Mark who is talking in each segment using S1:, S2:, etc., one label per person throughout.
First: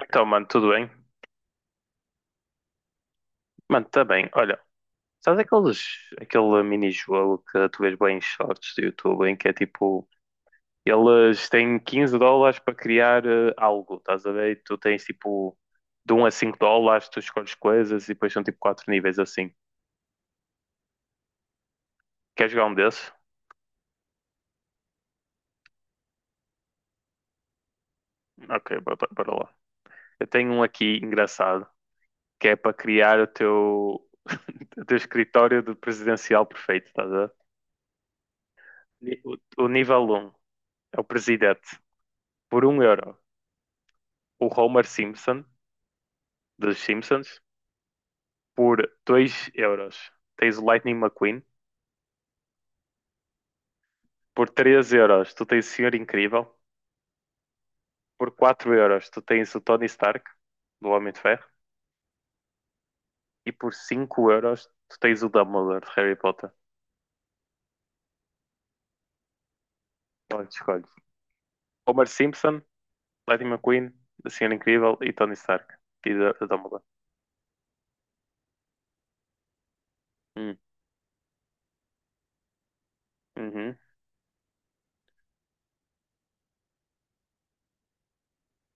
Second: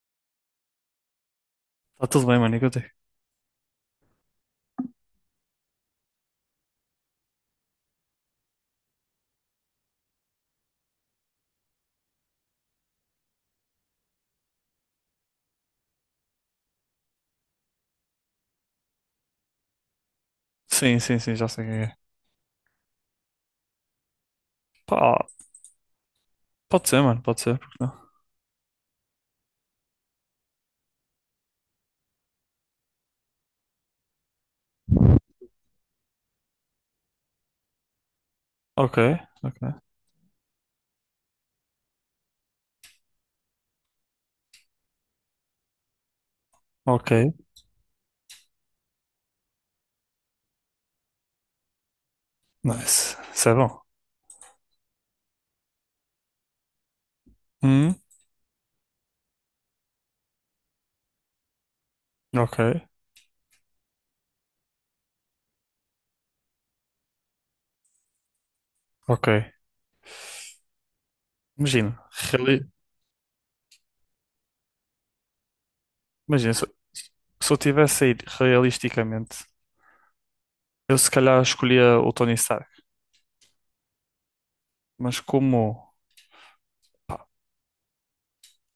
S1: Então, mano, tudo bem?
S2: Tá tudo bem, mano, e contigo?
S1: Mano, tá bem. Olha, sabes aquele mini-jogo que tu vês bem em shorts do YouTube, em que é tipo, eles têm 15 dólares para criar algo, estás a ver? E tu tens tipo, de um a 5 dólares, tu escolhes coisas e depois são tipo 4 níveis assim.
S2: Sim, sim, sim, já sei quem é.
S1: Quer jogar um desses?
S2: Pá, pode ser, mano, pode ser, porque não?
S1: Ok, bora, bora lá. Eu tenho um aqui engraçado, que é para criar o teu, o teu escritório de presidencial perfeito, estás a ver?
S2: Ok,
S1: Ni- O,
S2: ok,
S1: o nível um é o presidente, por um euro. O Homer Simpson dos
S2: ok,
S1: Simpsons por 2 euros. Tens o Lightning McQueen
S2: nice, isso é bom.
S1: por 3 euros. Tu tens o Senhor Incrível
S2: Hum,
S1: por 4 euros. Tu tens o Tony Stark do Homem de Ferro
S2: ok,
S1: e por 5 euros tu tens o Dumbledore de Harry Potter.
S2: ok.
S1: Onde escolhes?
S2: Imagina,
S1: Homer Simpson, Lightning McQueen, o Senhor Incrível e Tony Stark e D-
S2: imagina, se,
S1: Dumbledore.
S2: se eu tivesse a ir realisticamente,
S1: Hum,
S2: eu se calhar escolhia o Tony Stark,
S1: uhum.
S2: mas como, pá,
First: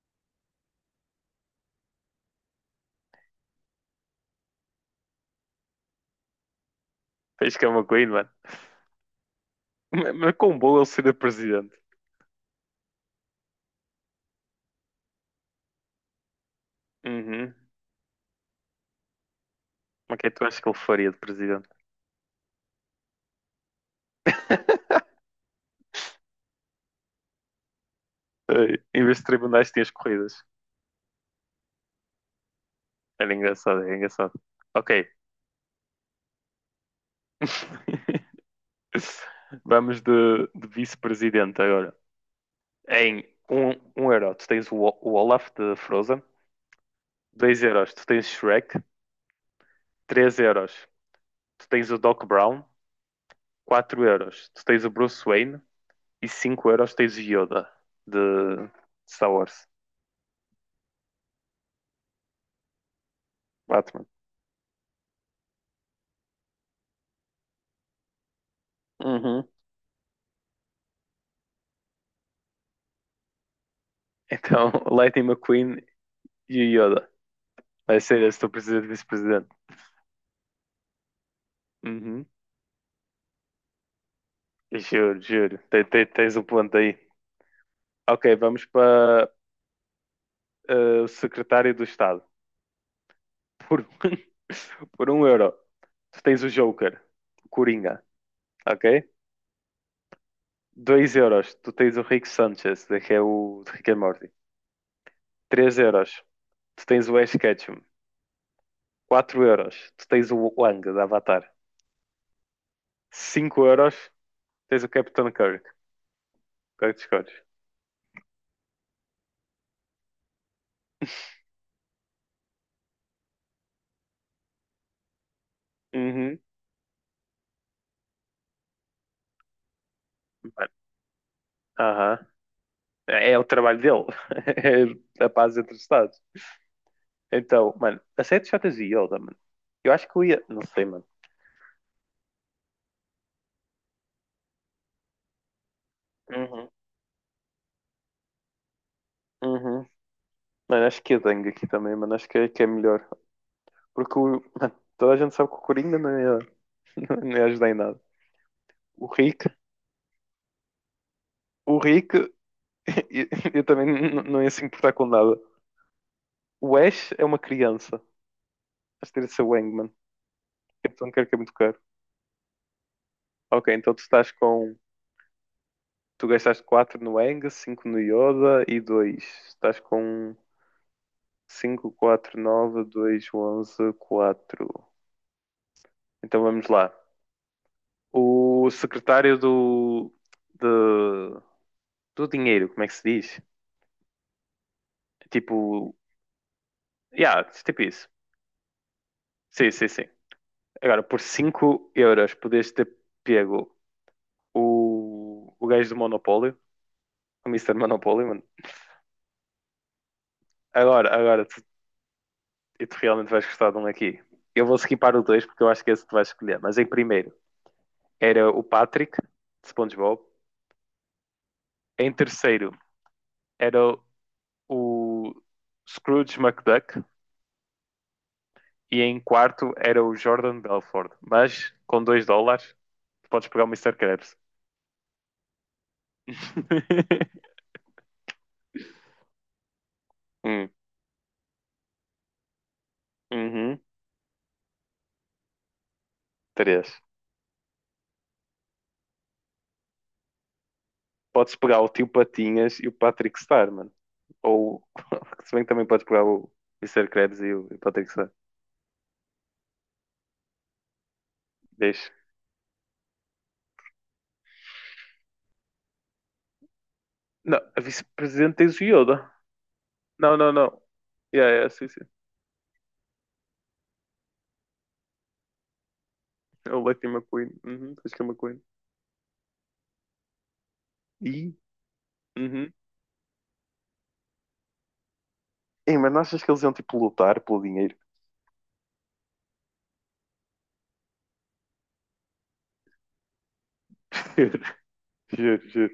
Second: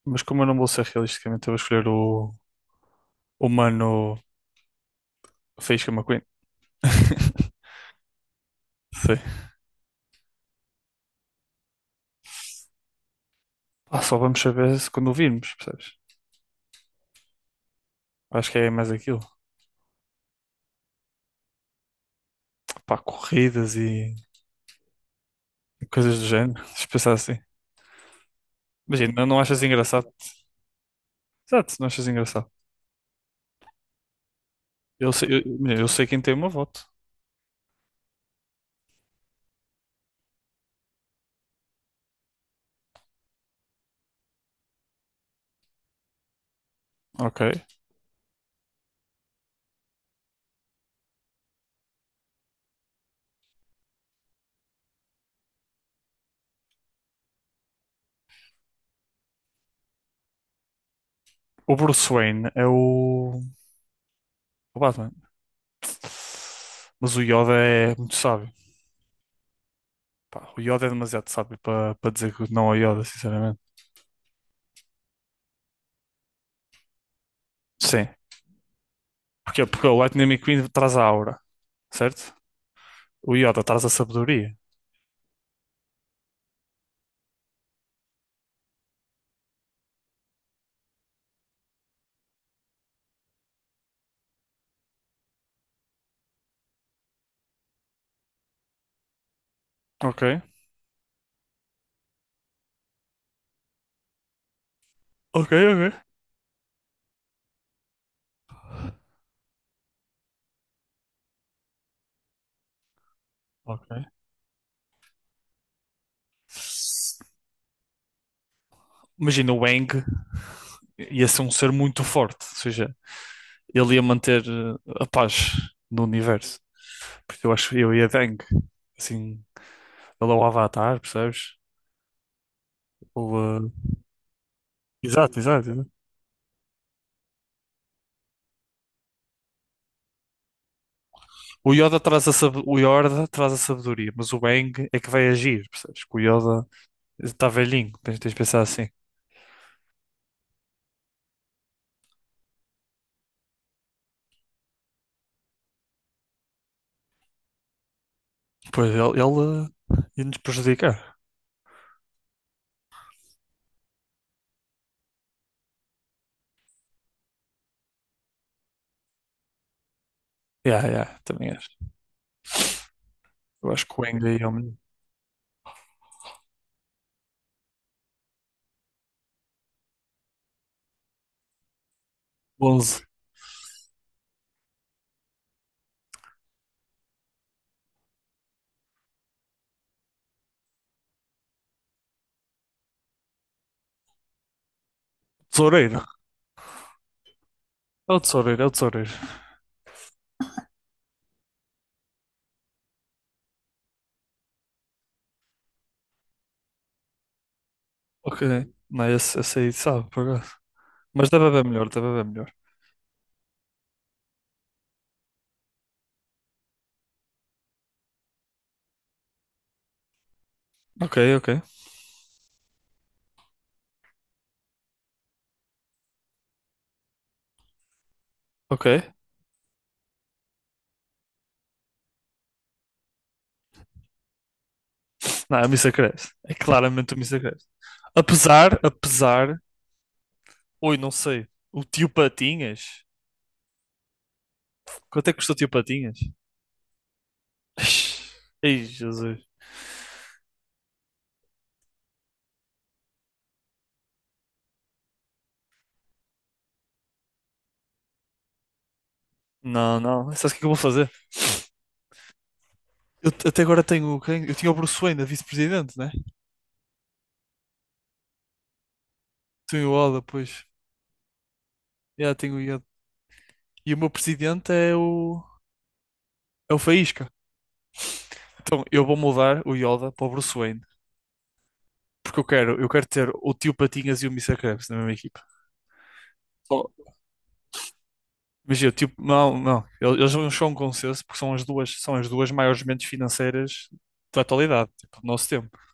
S2: mas como eu não vou ser realisticamente, eu vou escolher o mano Faísca McQueen.
S1: Fez que é o McQueen, mano.
S2: Sim.
S1: Mas com bom ele seria presidente.
S2: Pá, só vamos saber se quando o virmos, percebes?
S1: Uhum.
S2: Acho que é mais aquilo.
S1: Mas o que é que tu achas que ele faria de presidente?
S2: Pá, corridas e coisas do género. Se pensar assim.
S1: Ai, em
S2: Imagina,
S1: vez de
S2: não achas
S1: tribunais, tinhas
S2: engraçado?
S1: corridas.
S2: Exato, não achas engraçado.
S1: Era engraçado, era engraçado. Ok.
S2: Eu sei, eu, imagina, eu sei quem tem o meu voto.
S1: Vamos de, vice-presidente agora. Em um euro, tu tens o Olaf de Frozen.
S2: Ok.
S1: Dois euros, tu tens Shrek. Três euros, tu tens o Doc Brown. Quatro euros, tu tens o Bruce Wayne. E 5 euros, tens o Yoda de Star Wars.
S2: O Bruce Wayne é o,
S1: Batman.
S2: o Batman. Mas o Yoda é muito sábio.
S1: Uhum.
S2: Pá, o Yoda é demasiado sábio para dizer que não ao Yoda, sinceramente.
S1: Então, Lightning McQueen e o Yoda. Vai
S2: Sim.
S1: ser esse o teu presidente e vice-presidente.
S2: Porquê? Porque o Lightning McQueen traz a aura, certo?
S1: Uhum.
S2: O Yoda traz a sabedoria.
S1: Juro, juro. Tens o ponto aí. Ok, vamos para o secretário do Estado. Por, por um euro, tu tens o Joker, o Coringa, ok?
S2: Ok.
S1: Dois euros, tu tens o Rick Sanchez, que é o de Rick and Morty.
S2: Ok,
S1: Três
S2: ok.
S1: euros, tu tens o Ash Ketchum. Quatro euros, tu tens o Wang, da Avatar. Cinco
S2: Ok.
S1: euros, tens o Capitão Kirk. Qual é que tu escolhes?
S2: Imagina o Aang ia ser um ser muito forte, ou seja, ele ia manter a paz no
S1: Uhum.
S2: universo. Porque eu acho que eu ia de Aang. Assim, ele é o
S1: Mano,
S2: Avatar, percebes?
S1: aham. É o
S2: Ele,
S1: trabalho
S2: eh,
S1: dele. É a
S2: Exato,
S1: paz entre os
S2: exato.
S1: Estados. Então, mano, a série de Jotas e Yoda, mano. Eu acho que eu ia. Não sei, mano.
S2: O Yoda traz a sabedoria, mas o Aang é que vai agir, percebes? Que o Yoda
S1: Uhum,
S2: está velhinho, tens de pensar assim.
S1: uhum. Mano, acho que a Dengue aqui também, mano. Acho que é melhor. Porque o. Mano, toda a gente sabe que o Coringa não ia, não ia ajudar em nada.
S2: Pois ele,
S1: O Rick.
S2: ele ia nos prejudicar.
S1: O Rick. Eu, eu também não ia se importar com nada. O Ash é uma criança. Acho que teria de ser o Aang, mano.
S2: Yeah,
S1: Capitão
S2: yeah,
S1: Kirk é
S2: também
S1: muito
S2: acho.
S1: caro. Ok,
S2: Eu acho
S1: então tu
S2: que o Aang
S1: estás
S2: aí é o melhor.
S1: com. Tu gastaste 4 no Aang, cinco no Yoda e dois. Estás com 5, 4, 9,
S2: 11.
S1: 2, 11, 4. Então vamos lá. O secretário do, de- do dinheiro, como é que se diz? Tipo,
S2: Tesoureiro.
S1: yeah, tipo isso.
S2: É o tesoureiro, é o tesoureiro.
S1: Sim, sim, sim. Agora, por 5 euros podias ter pego o gajo do Monopólio, o Mister Monopólio,
S2: Ok.
S1: mano.
S2: Não, esse aí sabe, por acaso.
S1: Agora,
S2: Mas deve
S1: agora, tu,
S2: haver melhor, deve haver melhor.
S1: e tu realmente vais gostar de um aqui. Eu vou skipar o 2 porque eu acho que é esse que tu vais escolher. Mas em primeiro era o Patrick, de SpongeBob.
S2: Ok, ok,
S1: Em terceiro era o Scrooge McDuck.
S2: ok.
S1: E em quarto era o Jordan Belfort. Mas com 2 dólares, podes pegar o Mister Krabs.
S2: Não, é o Mr. Krabs. É claramente o Mr. Krabs. Apesar, apesar...
S1: Hum,
S2: Oi, não sei. O tio Patinhas.
S1: uhum,
S2: Quanto é que custou o tio Patinhas?
S1: três.
S2: Ei, Jesus.
S1: Podes pegar o Tio Patinhas e o Patrick Star, mano. Ou, se bem que também podes pegar o Mister Krabs e o, Patrick Star.
S2: Não, não. Sabes o que é que eu vou fazer?
S1: Deixa.
S2: Até agora tenho quem? Eu tinha o Bruce Wayne, a vice-presidente, né?
S1: Não, a vice-presidente tens o Yoda.
S2: Tenho o Oda,
S1: Não, não,
S2: pois.
S1: não. Yeah, yeah, sim, sim.
S2: Já tenho o Yoda. E o meu presidente é o.
S1: É
S2: É o
S1: o Lightning
S2: Faísca.
S1: McQueen. Uhum, acho que é McQueen.
S2: Então eu vou mudar o Yoda para o Bruce Wayne.
S1: E?
S2: Porque eu
S1: Uhum.
S2: quero, eu quero ter o tio Patinhas e o Mister Krabs na mesma equipa.
S1: Ei, mas não achas que eles iam,
S2: Só-
S1: tipo, lutar pelo dinheiro?
S2: Imagina, o tio. Não, não. Eles não chegam a um consenso porque são as duas maiores mentes financeiras da
S1: Juro,
S2: atualidade, tipo, do nosso
S1: juro,
S2: tempo.
S1: juro.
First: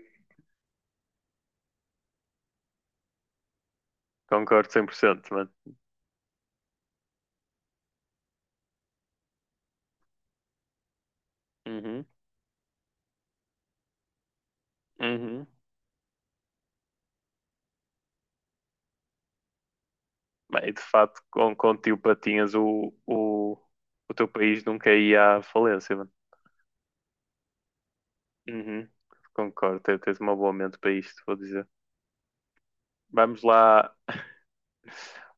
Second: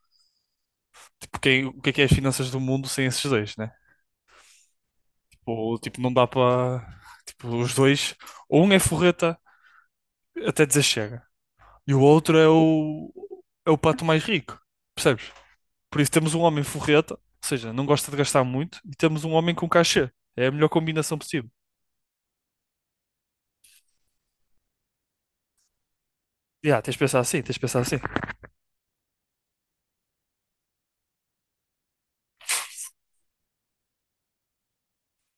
S2: Tipo, quem, o que é as finanças do mundo sem esses dois, né?
S1: Concordo 100%, mano.
S2: Ou, tipo, não dá para. Tipo, os dois. Ou um é forreta até dizer chega. E o
S1: Uhum.
S2: outro é o. É o pato mais rico. Percebes?
S1: Uhum.
S2: Por isso temos um homem forreta, ou seja, não gosta de gastar muito, e temos um homem com cachê. É a melhor
S1: Bem, de
S2: combinação
S1: facto
S2: possível.
S1: com, o tio Patinhas, o teu país nunca ia à falência, mano.
S2: Yeah, tens de pensar assim, tens de pensar assim.
S1: Uhum. Concordo, tens uma boa mente para isto, vou dizer. Vamos lá,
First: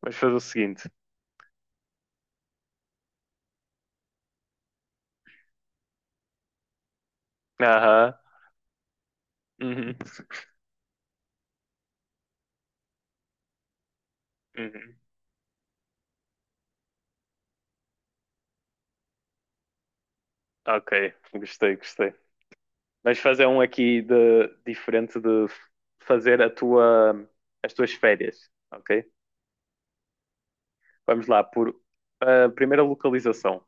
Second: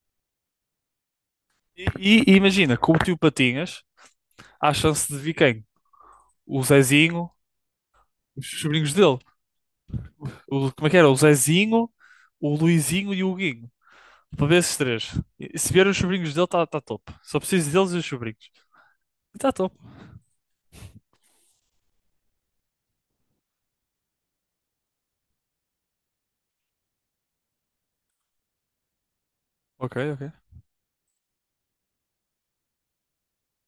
S1: vamos fazer o seguinte.
S2: E imagina, com o tio Patinhas, há chance de vir quem? O Zezinho,
S1: Aham.
S2: os sobrinhos dele.
S1: Uhum.
S2: O, como é que era? O Zezinho, o Luizinho e o Guinho. Para ver esses
S1: Uhum.
S2: três. E se vier os sobrinhos dele, está top. Só preciso deles e os sobrinhos. E está top.
S1: Ok, gostei, gostei. Vamos fazer um aqui de, diferente de fazer as tuas férias, ok?
S2: Ok, ok.
S1: Vamos lá, por a primeira localização.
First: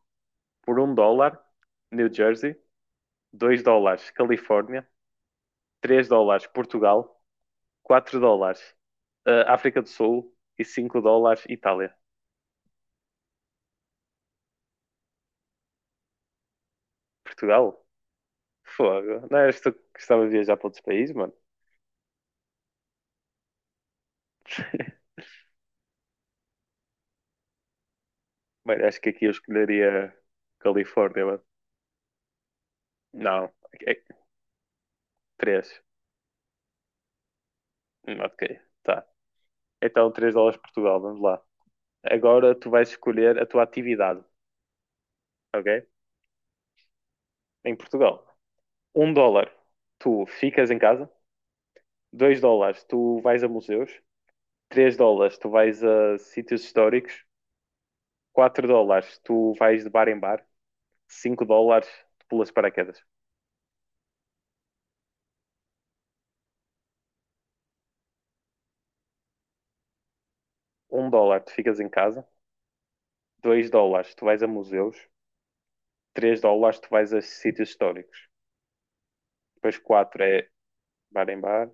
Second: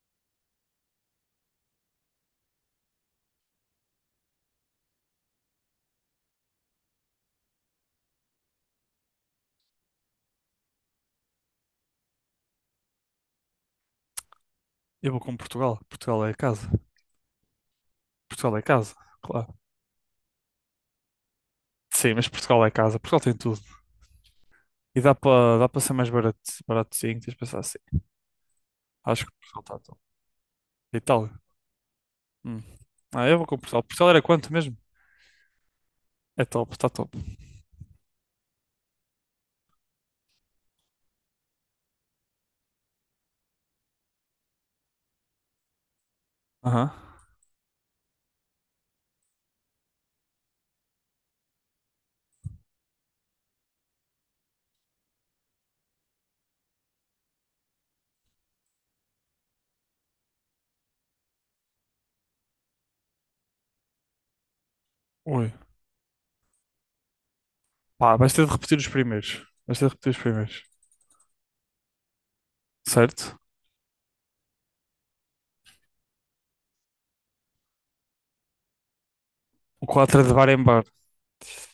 S1: Por um dólar, New Jersey. Dois dólares, Califórnia. Três dólares Portugal, 4 dólares África do Sul e 5 dólares Itália.
S2: Eu vou com Portugal. Portugal é casa.
S1: Portugal?
S2: Portugal é casa,
S1: Fogo. Não
S2: claro.
S1: eras tu que gostava de viajar para outros países, mano?
S2: Sim, mas Portugal é casa. Portugal tem tudo. E dá para dá para ser mais barato, baratozinho, tens de pensar assim.
S1: Bem, acho que aqui
S2: Acho
S1: eu
S2: que Portugal está top.
S1: escolheria Califórnia,
S2: Itália.
S1: mano.
S2: Hum. Ah, eu vou
S1: Não,
S2: com Portugal.
S1: é
S2: Portugal era quanto mesmo?
S1: 3.
S2: É top, está top.
S1: Ok, tá. Então 3 dólares Portugal, vamos lá. Agora tu vais escolher a tua atividade, ok?
S2: Aham.
S1: Em Portugal. Um dólar, tu ficas em casa. Dois dólares, tu vais a museus. Três dólares, tu vais a sítios históricos. 4 dólares tu vais de bar em bar. 5 dólares tu pulas de paraquedas.
S2: Ui. Pá, vais ter de repetir os primeiros. Vais ter de repetir os primeiros.
S1: Um dólar tu ficas em casa,
S2: Certo?
S1: dois dólares tu vais a museus, três dólares tu vais a sítios históricos, depois
S2: O quatro
S1: 4
S2: é de
S1: é
S2: bar em bar.
S1: bar em bar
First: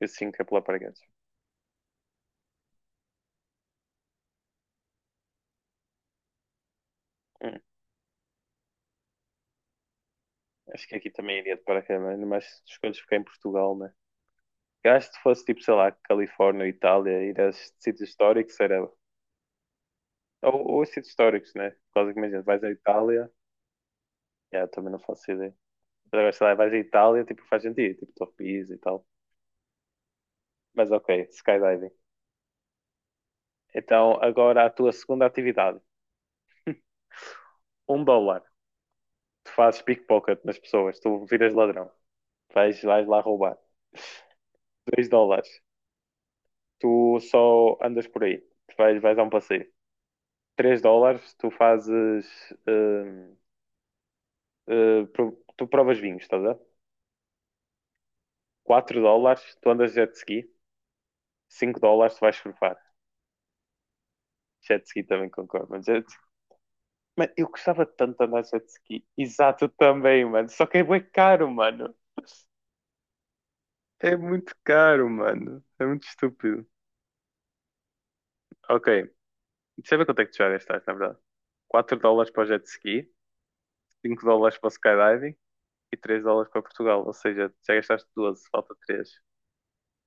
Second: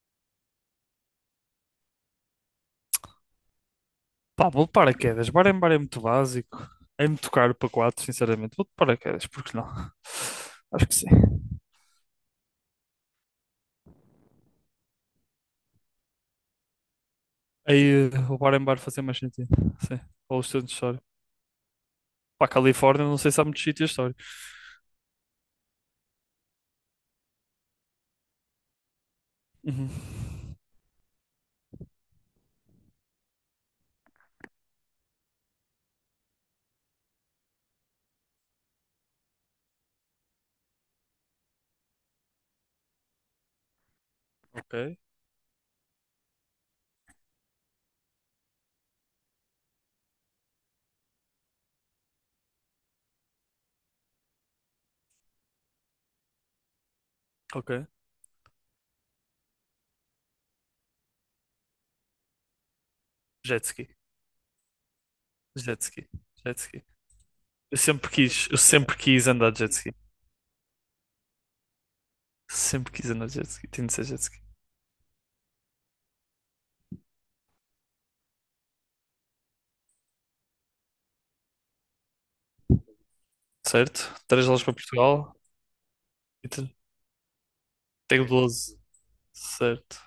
S1: e 5 é pular paraquedas.
S2: Pá, vou de paraquedas. Bar em bar é muito básico. É muito caro
S1: Hum,
S2: para quatro, sinceramente. Vou de paraquedas, porque não?
S1: Acho
S2: Acho
S1: que
S2: que sim.
S1: aqui também iria de paraquedas, mas escolhes ficar em Portugal, né? Eu acho que se fosse tipo, sei lá, Califórnia, Itália, ir a sítios
S2: Aí, o bar
S1: históricos
S2: em bar
S1: era. Ou,
S2: fazia mais sentido. Sim. Ou o centro histórico.
S1: sítios históricos, né? Por causa que imagina,
S2: Para a
S1: vais à
S2: Califórnia, não
S1: Itália,
S2: sei se há muitos sítios históricos.
S1: yeah, também não faço ideia. Mas agora, sei lá, vais à Itália, tipo, faz sentido, tipo, Top Pisa e tal.
S2: Uhum.
S1: Mas ok, skydiving. Então, agora a tua segunda atividade. Um dólar. Tu fazes pickpocket nas pessoas. Tu viras ladrão. Vais lá roubar.
S2: Ok,
S1: Dois dólares. Tu só andas por aí. Tu vais a um passeio. Três dólares. Hum, tu provas vinhos, estás a ver?
S2: ok.
S1: Quatro dólares. Tu andas de jet ski. Cinco dólares. Tu vais surfar.
S2: Jet ski.
S1: Jet ski também concordo.
S2: Jet
S1: Mas jet...
S2: ski. Jet ski.
S1: Mano, eu
S2: Eu
S1: gostava
S2: sempre
S1: tanto de andar
S2: quis,
S1: de
S2: eu
S1: jet
S2: sempre
S1: ski.
S2: quis andar de
S1: Exato, eu
S2: jet ski.
S1: também, mano. Só que é bué caro, mano.
S2: Sempre quis andar de jet ski. Tinha de ser
S1: É
S2: jet ski.
S1: muito caro, mano. É muito estúpido. Ok. Deixa eu ver quanto é que tu já gastaste, na verdade. 4 dólares para o jet ski,
S2: Certo?
S1: 5
S2: Três
S1: dólares
S2: aulas
S1: para o
S2: para Portugal.
S1: skydiving e 3
S2: E
S1: dólares para
S2: te-
S1: Portugal. Ou seja, já gastaste
S2: Tenho
S1: 12, falta
S2: 12.
S1: 3.
S2: Certo.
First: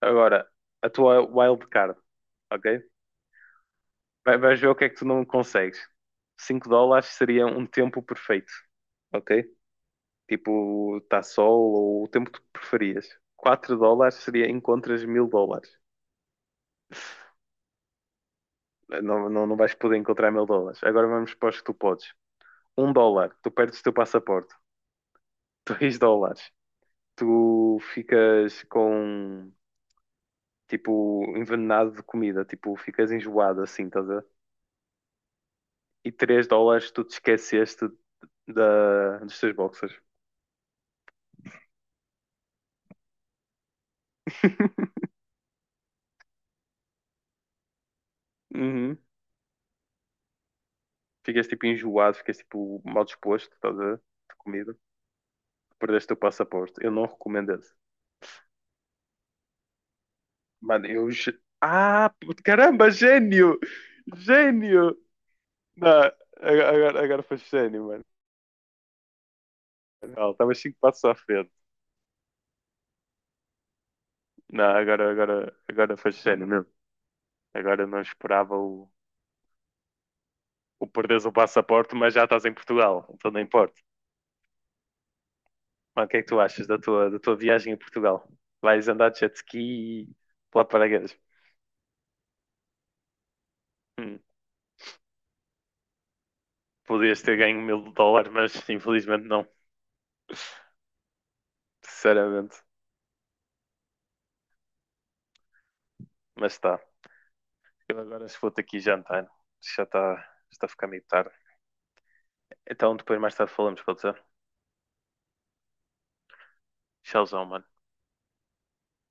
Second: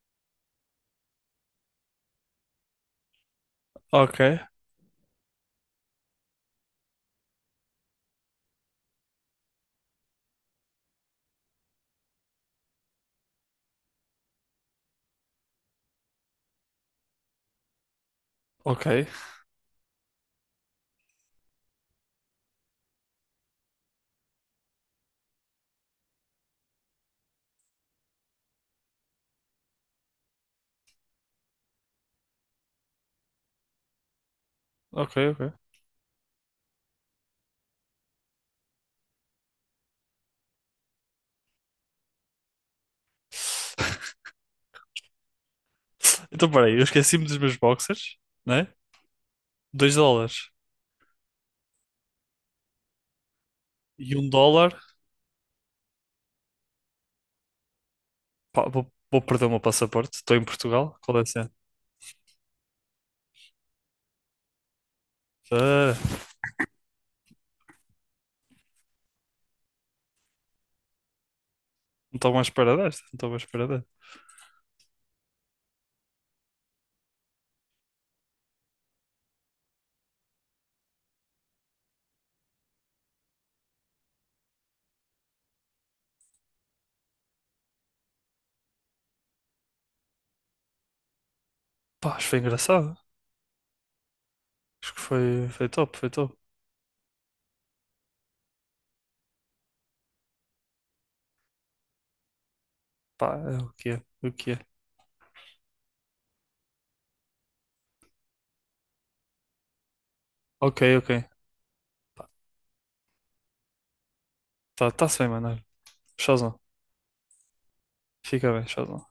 S1: Agora, a tua wildcard, ok?
S2: Ok,
S1: Vais ver o que é que tu não consegues. 5 dólares seria um tempo perfeito, ok? Tipo, está sol ou o tempo que tu preferias. 4 dólares seria encontras 1000 dólares.
S2: ok,
S1: Não, não, não vais poder encontrar 1000 dólares. Agora vamos para os que tu podes. Um dólar, tu perdes o teu passaporte. Dois dólares, tu ficas com tipo envenenado de comida, tipo ficas enjoado assim, estás a ver?
S2: ok, ok.
S1: E três dólares tu te esqueceste dos teus boxers.
S2: Então, peraí, eu esqueci-me dos meus boxers, né?
S1: Uhum.
S2: 2 dólares.
S1: Ficas tipo enjoado, ficas tipo mal disposto, estás a ver?
S2: E um
S1: De
S2: dólar.
S1: comida, perdeste o teu passaporte. Eu não recomendo esse.
S2: Pá, vou perder o meu passaporte. Estou em
S1: Mano,
S2: Portugal.
S1: eu.
S2: Qual é a cena?
S1: Ah, puto, caramba, gênio! Gênio! Não,
S2: Ah,
S1: agora, agora foi gênio, mano. Estava 5 passos à frente.
S2: não estou mais para desta. Não estou mais para desta.
S1: Não, agora, agora faz sério mesmo. Agora não esperava o, perderes o passaporte, mas já estás em Portugal, então não importa. Mas o que é que tu achas da tua viagem a Portugal? Vais andar de jet ski e pular de paraquedas.
S2: Pá, acho que foi engraçado.
S1: Hum,
S2: Acho que foi top, foi top.
S1: Podias ter ganho 1000 dólares, mas infelizmente não, sinceramente.
S2: Pá, é o que é, o que é.
S1: Mas está. Eu agora se vou-te aqui jantar, já está, a
S2: Ok,
S1: ficar meio
S2: ok.
S1: tarde. Então depois mais tarde falamos, pode ser?
S2: Tá, tá-se bem, mano. Olha. Showzão.
S1: Tchauzão, mano.
S2: Fica bem, showzão.